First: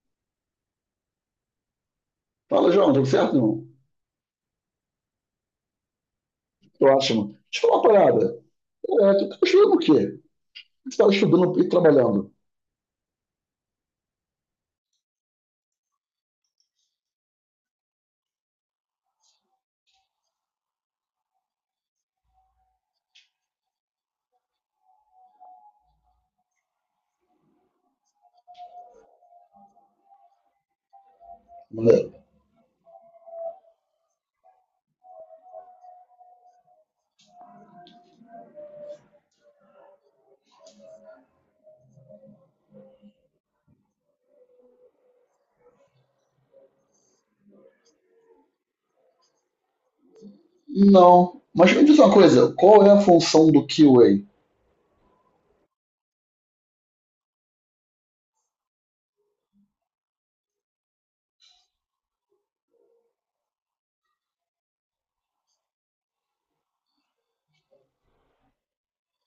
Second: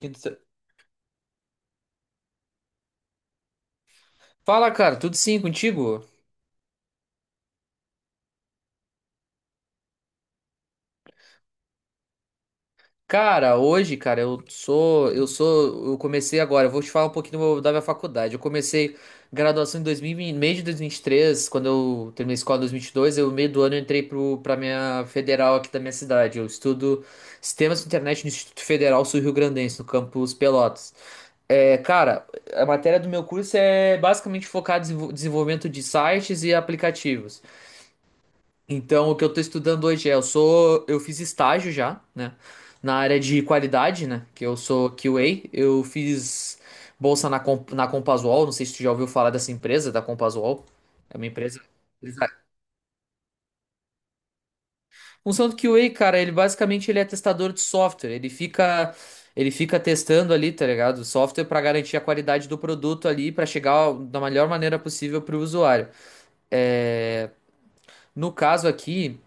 Quinta- Fala, João, tudo certo, irmão? Fala, cara, tudo sim contigo? Tô ótimo. Deixa eu falar uma parada. É, tu tá estudando o quê? Você tá estudando e trabalhando? Cara, hoje, cara, eu comecei agora, eu vou te falar um pouquinho do meu- da minha faculdade. Eu comecei graduação em 2000, e- vinte meio de 2023, quando eu terminei a escola em 2022, eu meio do ano eu entrei pra minha federal aqui da minha cidade. Eu estudo Sistemas de Internet no Instituto Federal Sul-Rio Grandense, no campus Pelotas. É, Maneiro. cara, a matéria do meu curso é basicamente focada em desenvol- desenvolvimento de sites e aplicativos. Então, o que eu tô estudando hoje é, eu sou, eu fiz estágio já, né, na área de qualidade, né, que eu sou QA. Eu fiz bolsa na, Com- na Compasual, não sei se tu já ouviu falar dessa empresa, da Compasual, é uma Não. empresa... Mas me diz uma coisa, qual é a função do QA? Função do QA, cara, ele basicamente ele é testador de software. Ele fica, ele fica testando ali, tá ligado, o software pra garantir a qualidade do produto ali, pra chegar da melhor maneira possível pro usuário. É, No caso aqui,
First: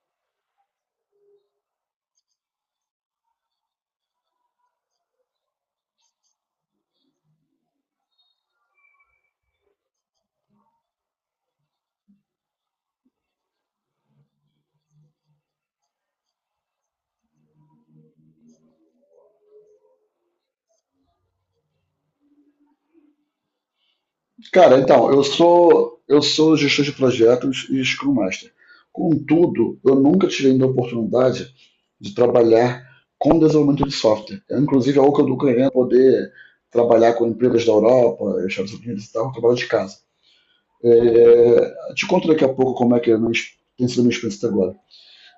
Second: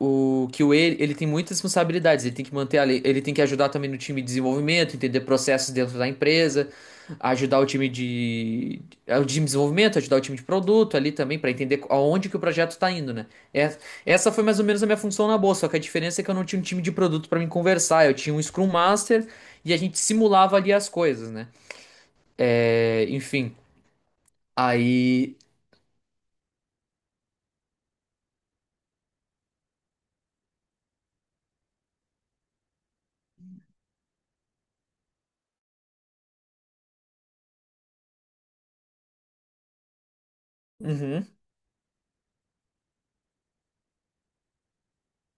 o que ele tem muitas responsabilidades. Ele tem que manter a lei, ele tem que ajudar também no time de desenvolvimento, entender processos dentro da empresa, ajudar o time de, o time de desenvolvimento, ajudar o time de produto ali também para entender aonde que o projeto está indo, né? É- essa foi mais ou menos a minha função na bolsa, só que a diferença é que eu não tinha um time de produto para me conversar, eu tinha um Scrum Master e a gente simulava ali as coisas, né? É, enfim, Cara, então, eu aí. sou eu sou gestor de projetos e Scrum Master. Contudo, eu nunca tive ainda a oportunidade de trabalhar com desenvolvimento de software. É, inclusive, é algo que eu estou querendo poder trabalhar com empresas da Europa, Estados Unidos e tal, trabalhar de casa. Uhum. É, te conto daqui a pouco como é que é a tem sido a minha experiência até agora.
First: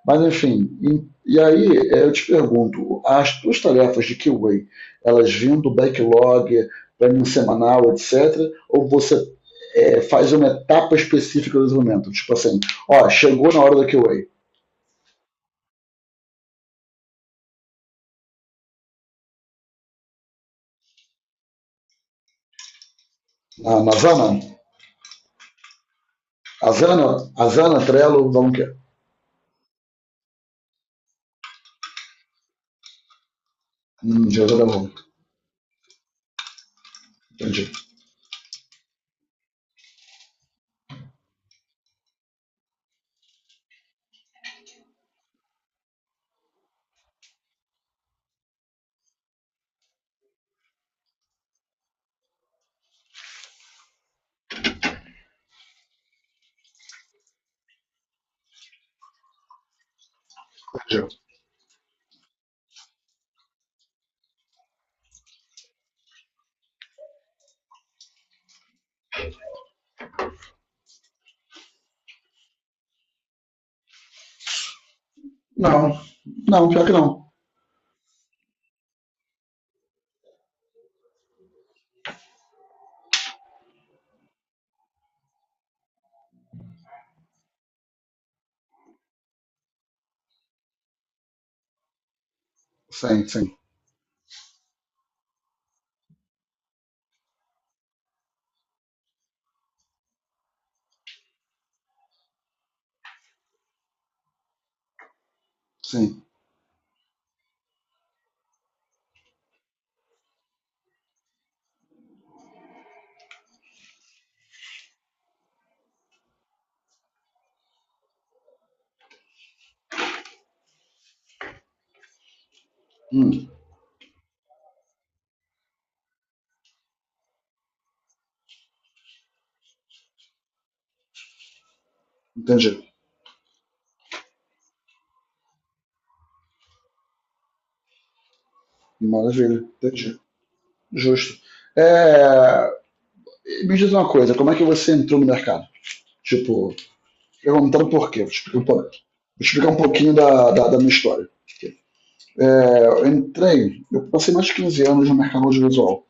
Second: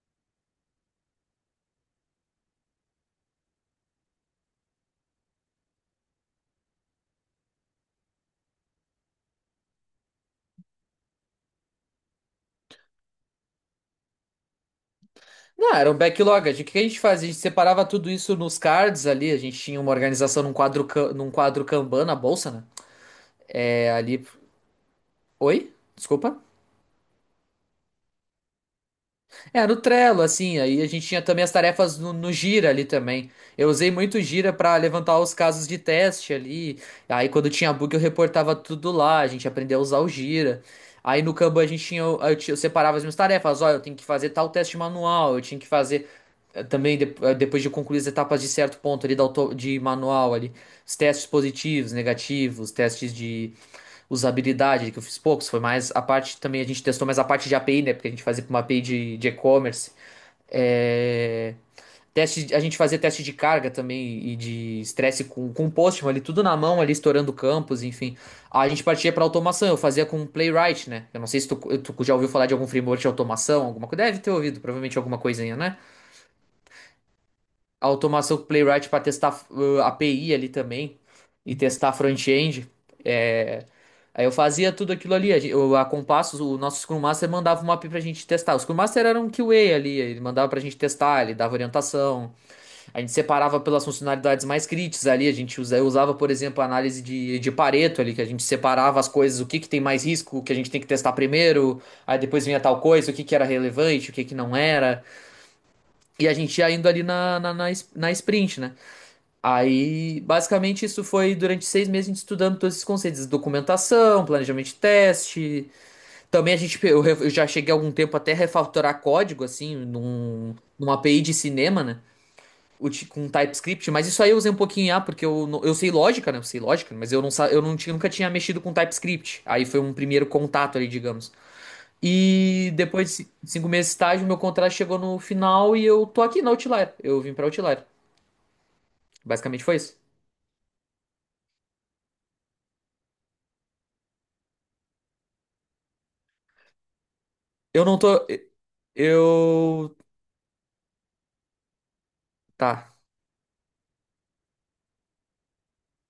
Mas, enfim, e aí eu te pergunto, as tuas tarefas de QA, elas vêm do backlog, planning semanal, etc., ou você faz uma etapa específica do desenvolvimento? Tipo assim, ó, chegou na hora da QA. Não, era um backlog. A gente- O que a gente fazia? A gente separava tudo isso nos cards ali. A gente tinha uma organização num quadro, ca- num quadro Kanban na bolsa, né? Na, na É, ali. Zana, Oi? Desculpa. a Zana, a Zana, Trello, vamos que é. É, no Trello, assim, aí a gente tinha também as tarefas no Gira ali também. Eu usei muito o Já Gira tá pra bom. levantar os casos de teste ali. Aí quando Entendi, tinha bug eu reportava tudo lá, a gente aprendeu a usar o Gira. Aí no Kanban a gente tinha, eu tinha- eu separava as minhas tarefas, olha, eu tenho que fazer tal teste manual, eu tinha que fazer também de- depois de concluir as etapas de certo ponto ali da auto- de manual ali, os testes positivos, negativos, testes de usabilidade, que eu fiz poucos, foi mais a parte também, a gente testou mais a parte de API, né? Porque a gente fazia para uma API de e-commerce. entendi. É, Teste, a gente fazia teste de carga também e de estresse com Postman ali, tudo na mão, ali estourando campos, enfim. A gente partia para automação, eu fazia com Playwright, né? Eu não sei se tu já ouviu falar de algum framework de automação, alguma coisa. Deve ter ouvido, provavelmente alguma coisinha, né? Não, não, pior que não. A automação com o Playwright para testar API ali também e testar front-end. É, Aí eu fazia tudo aquilo ali. A, gen- eu- a Compassos, o nosso Scrum Master mandava uma API pra gente testar. O Scrum Master era um QA ali, ele mandava pra gente testar, ele dava orientação. A gente Sim, sim, separava pelas funcionalidades mais críticas ali. A gente usa- eu usava, por exemplo, a análise de Pareto ali, que a gente separava as coisas, o que que tem mais risco, o que a gente tem que testar primeiro. Aí depois vinha tal coisa, o que que era relevante, o que que não era. sim. E a gente ia indo ali es- na sprint, né? Aí, basicamente, isso foi durante 6 meses a gente estudando todos esses conceitos, documentação, planejamento de teste. Também a gente, eu, re- eu já cheguei há algum tempo até a refatorar código, assim, numa API de cinema, né? Uti- Com Hum, TypeScript, mas isso aí eu usei um pouquinho em A, porque eu, não- eu sei lógica, né? Eu sei lógica, mas eu não, sa- eu não tinha, nunca tinha mexido com TypeScript. Aí foi um primeiro contato ali, digamos. E Entendi. depois de ci- 5 meses de estágio, meu contrato chegou no final e eu tô aqui na Outlier. Eu vim pra Outlier. Maravilha, Basicamente foi isso. entendi. Justo. É, Me diz uma coisa, como é que você entrou no mercado? Tipo, Eu perguntando não por quê, tô. vou te explicar um Eu. pouquinho da minha história. É, Tá. Eu passei mais de 15 anos no mercado audiovisual.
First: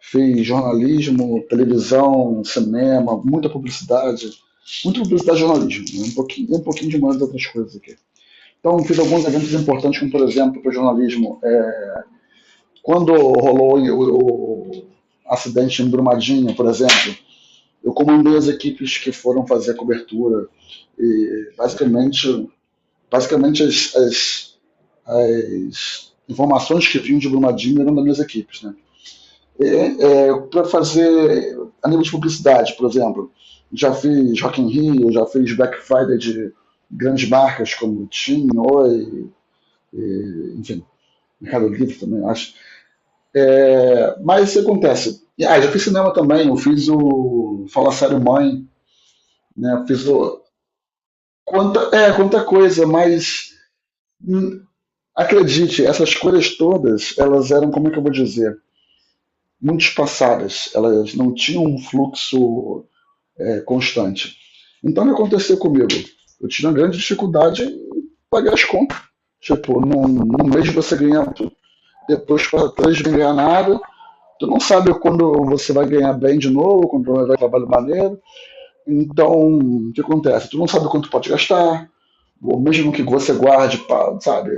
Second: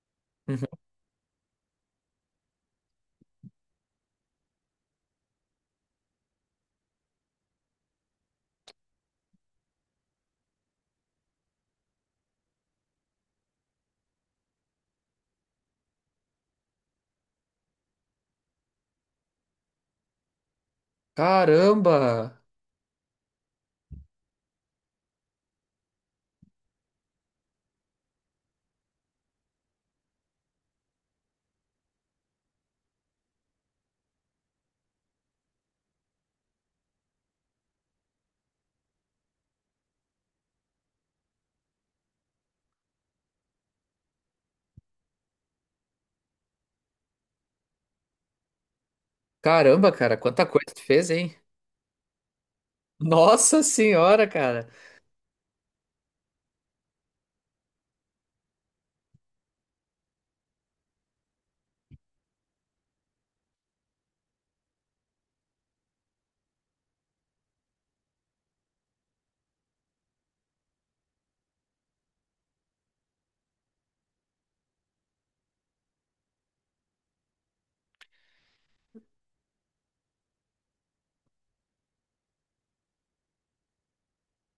Fiz Uhum. jornalismo, televisão, cinema, muita muita publicidade e jornalismo, né? Um um pouquinho de mais outras coisas aqui. Então, fiz alguns eventos importantes, como por exemplo, para o jornalismo, quando rolou o acidente em Brumadinho, por exemplo, eu comandei as equipes que foram fazer a cobertura e Caramba! basicamente, basicamente as informações que vinham de Brumadinho eram das minhas equipes, né? É, para fazer a nível de publicidade, por exemplo, já fiz Rock in Rio, já fiz Black Friday de grandes marcas como Tim, Oi, e, enfim, Mercado Livre também, acho. É, mas isso acontece. Já fiz cinema também, eu fiz o Fala Sério Mãe, né? Caramba, Fiz cara, o. quanta coisa tu fez, hein? Quanta coisa, mas Nossa senhora, hum, cara. acredite, essas coisas todas, elas eram, como é que eu vou dizer? Muito espaçadas, elas não tinham um fluxo constante. Então o que aconteceu comigo? Eu tive uma grande dificuldade em pagar as contas. Tipo, num mês você ganha, depois para três não ganha nada. Tu não sabe quando você vai ganhar bem de novo, quando vai dar trabalho maneiro. Então, o que acontece? Tu não sabe quanto pode gastar, ou mesmo que você guarde, pra, sabe?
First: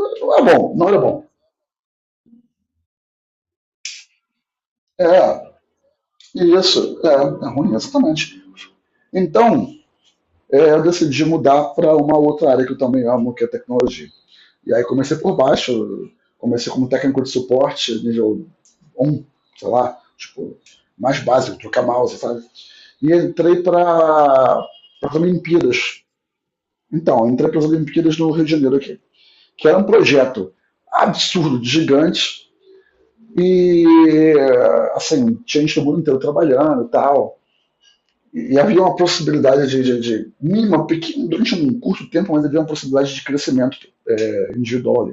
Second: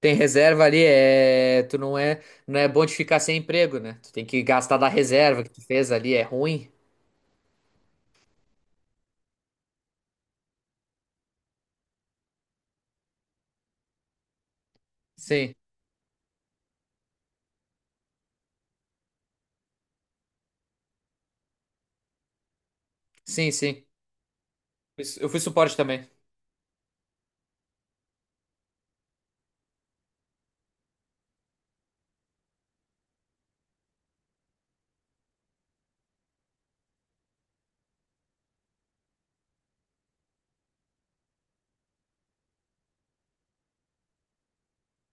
Tem é reserva bom, ali, não é bom. é. Tu não é. Não é bom de ficar sem emprego, né? Tu tem que gastar da É, reserva que tu fez ali, é ruim. isso, é ruim, exatamente. Então, eu decidi mudar para uma outra área que eu também amo, que é tecnologia. E aí comecei por Sim, baixo, comecei como técnico de suporte, nível 1, sei lá, tipo, mais básico, trocar mouse, sabe? E sim, entrei sim. para as Eu fui suporte Olimpíadas. também. Então, entrei para as Olimpíadas no Rio de Janeiro aqui, que era um projeto absurdo, gigante, e assim, tinha gente do mundo inteiro trabalhando e tal. E havia uma possibilidade de mínima, pequena, durante um curto tempo, mas havia uma possibilidade de crescimento individual.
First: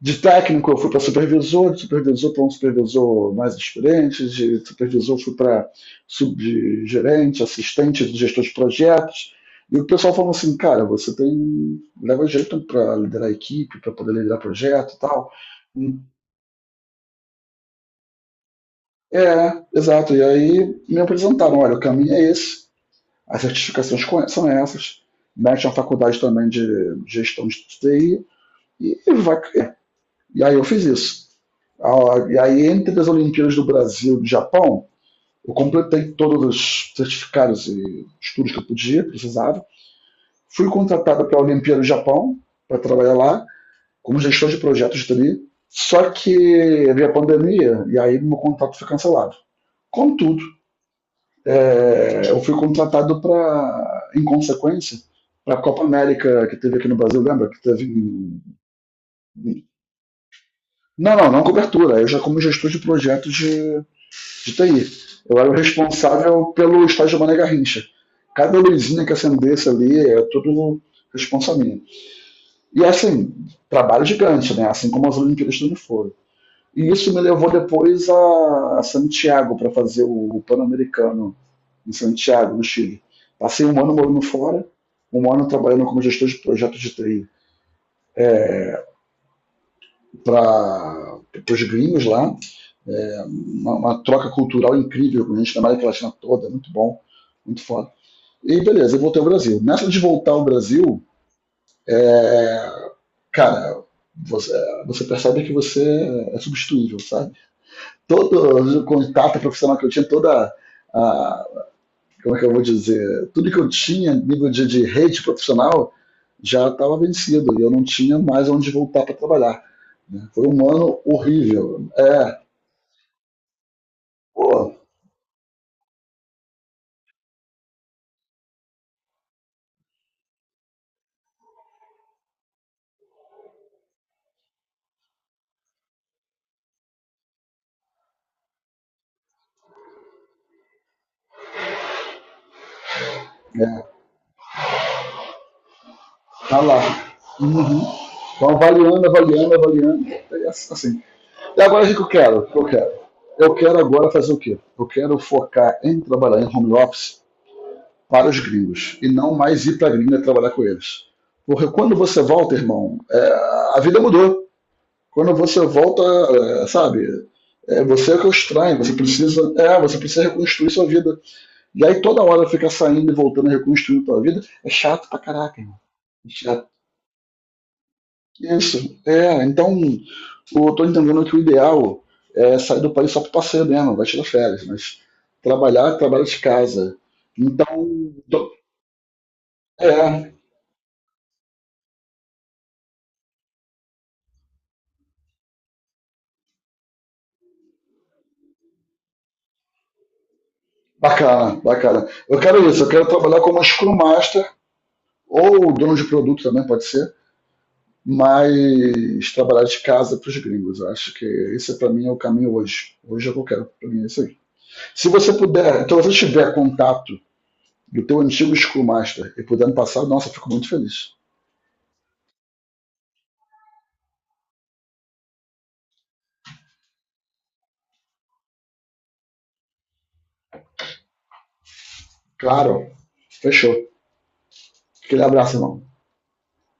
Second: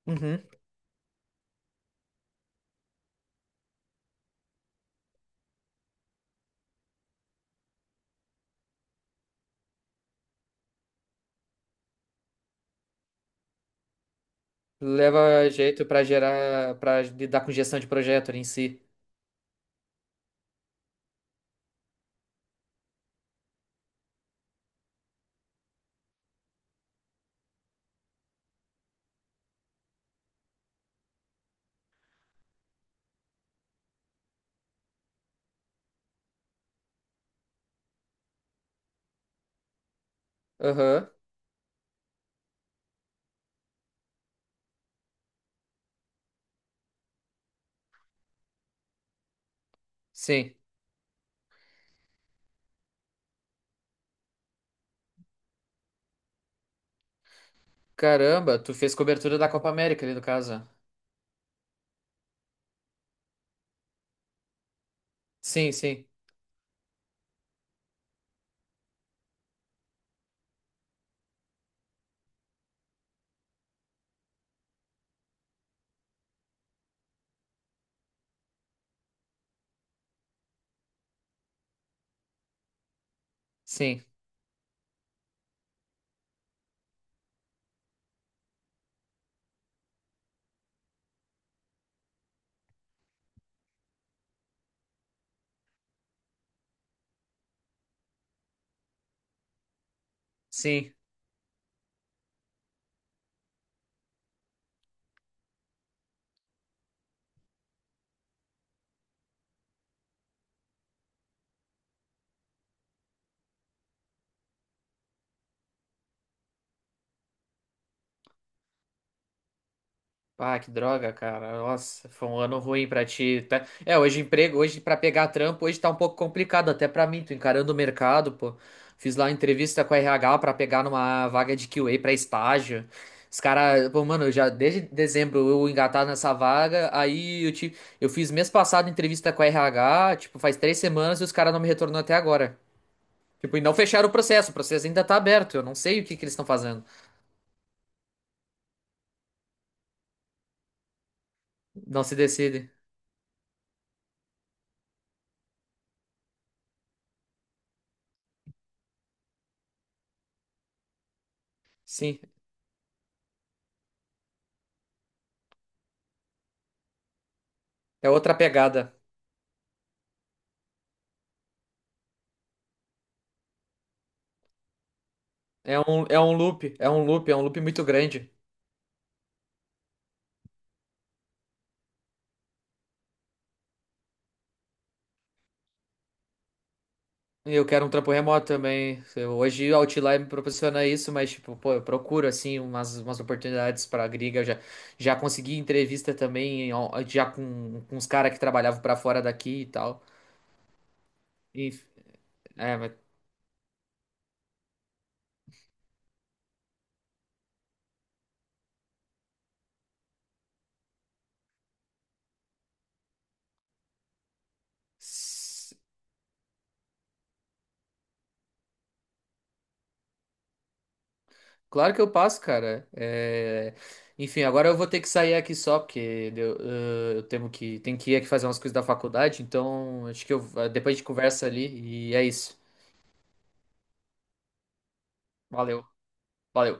De Uhum. técnico eu fui para supervisor, de supervisor para um supervisor mais experiente, de supervisor fui para subgerente, assistente de gestor de projetos. E o pessoal falou assim, cara, você tem leva jeito para liderar a equipe, para poder liderar projeto e tal. Leva jeito pra gerar. Pra lidar com gestão de projeto ali em si. É, exato. E aí me apresentaram, olha, o caminho é esse, as certificações são essas, mete uma faculdade também de gestão de TI e vai. E aí eu fiz isso. E aí, entre as Olimpíadas do Brasil e do Japão, eu completei todos os certificados e estudos que eu precisava. Fui Aham. contratado para a Olimpíada do Japão, para trabalhar lá, como gestor de projetos ali. Só que veio a pandemia e aí meu contrato foi cancelado. Contudo, Sim. Eu fui contratado para, em consequência, para a Copa América que teve aqui no Brasil, lembra? Que teve. Caramba, tu fez cobertura da Copa América ali no caso. Não, não, não cobertura. Eu já como gestor de projetos de TI. Eu era o Sim, sim, responsável pelo estágio Mané Garrincha. Cada luzinha que acendesse ali é tudo responsa minha. E assim, trabalho gigante, né? Assim como as Olimpíadas também foram. E isso me levou depois a Santiago para fazer o Pan-Americano em Santiago, no Chile. Passei um ano sim, morando fora, um ano trabalhando como gestor de projetos de TI para os gringos lá. Troca cultural incrível com a gente na América Latina toda, muito bom, muito foda. E beleza, eu voltei ao Brasil. Nessa de voltar ao sim. Brasil, é, cara, você, você percebe que você é substituível, sabe? Todo o contato profissional que eu tinha, toda a. Como é que eu vou dizer? Tudo que eu tinha a nível de rede profissional já estava vencido e eu não tinha mais onde voltar para trabalhar, né? Foi Ah, um que ano droga, cara. horrível. Nossa, foi um ano ruim pra ti, tá? É, hoje emprego, pô, hoje pra pegar trampo, hoje tá um pouco complicado até pra mim, tô encarando o mercado, pô. Fiz lá uma entrevista com a RH pra pegar numa vaga de QA pra estágio. Os caras, pô, mano, eu já desde dezembro eu engatado nessa vaga, aí eu tive, eu fiz mês passado entrevista com a RH, tipo, faz 3 semanas e os caras não me retornam até agora. Tipo, e não é, fecharam o processo ainda tá aberto, eu não sei o que que eles estão tá lá. fazendo. Então, avaliando, avaliando, avaliando. E agora o que Não eu se quero? eu decide. quero? Eu quero agora fazer o quê? Eu quero focar em trabalhar em home office para os gringos e não mais ir para a gringa trabalhar com eles. Porque quando Sim, você volta, irmão, a vida mudou. Quando você volta, sabe, é você é que é o outra estranho, pegada. Você precisa reconstruir sua vida. E aí toda hora fica saindo e voltando reconstruindo sua vida, é chato pra caraca, irmão. É É um chato. loop, é um loop é um loop muito grande. Isso. Então, eu tô entendendo que o ideal é sair do país só para passeio mesmo, vai tirar férias, mas trabalhar, trabalho de casa. E eu quero um trampo Então, remoto tô- também. Eu- Hoje o Outlier me é, proporciona isso, mas tipo, pô, eu procuro assim umas oportunidades pra gringa. Eu já, já consegui entrevista também, ó, já com os caras que trabalhavam pra fora daqui e tal. Bacana, Enf- bacana. Eu quero é, isso, eu mas... quero trabalhar como Scrum Master ou dono de produto também, pode ser, mas trabalhar de casa para os gringos. Eu acho que esse para mim é o caminho hoje. Hoje é o que eu quero para mim, é isso aí. Se você s- puder, então se você tiver contato do teu antigo Scrum Master e puder me passar, nossa, eu fico muito feliz. Claro que eu passo, cara. É, Enfim, agora eu vou ter que sair aqui só, porque deu- eu tenho que ir aqui fazer umas coisas da faculdade, então acho que eu, depois a gente conversa ali e é isso. Claro, fechou. Aquele abraço, irmão. Valeu. Valeu.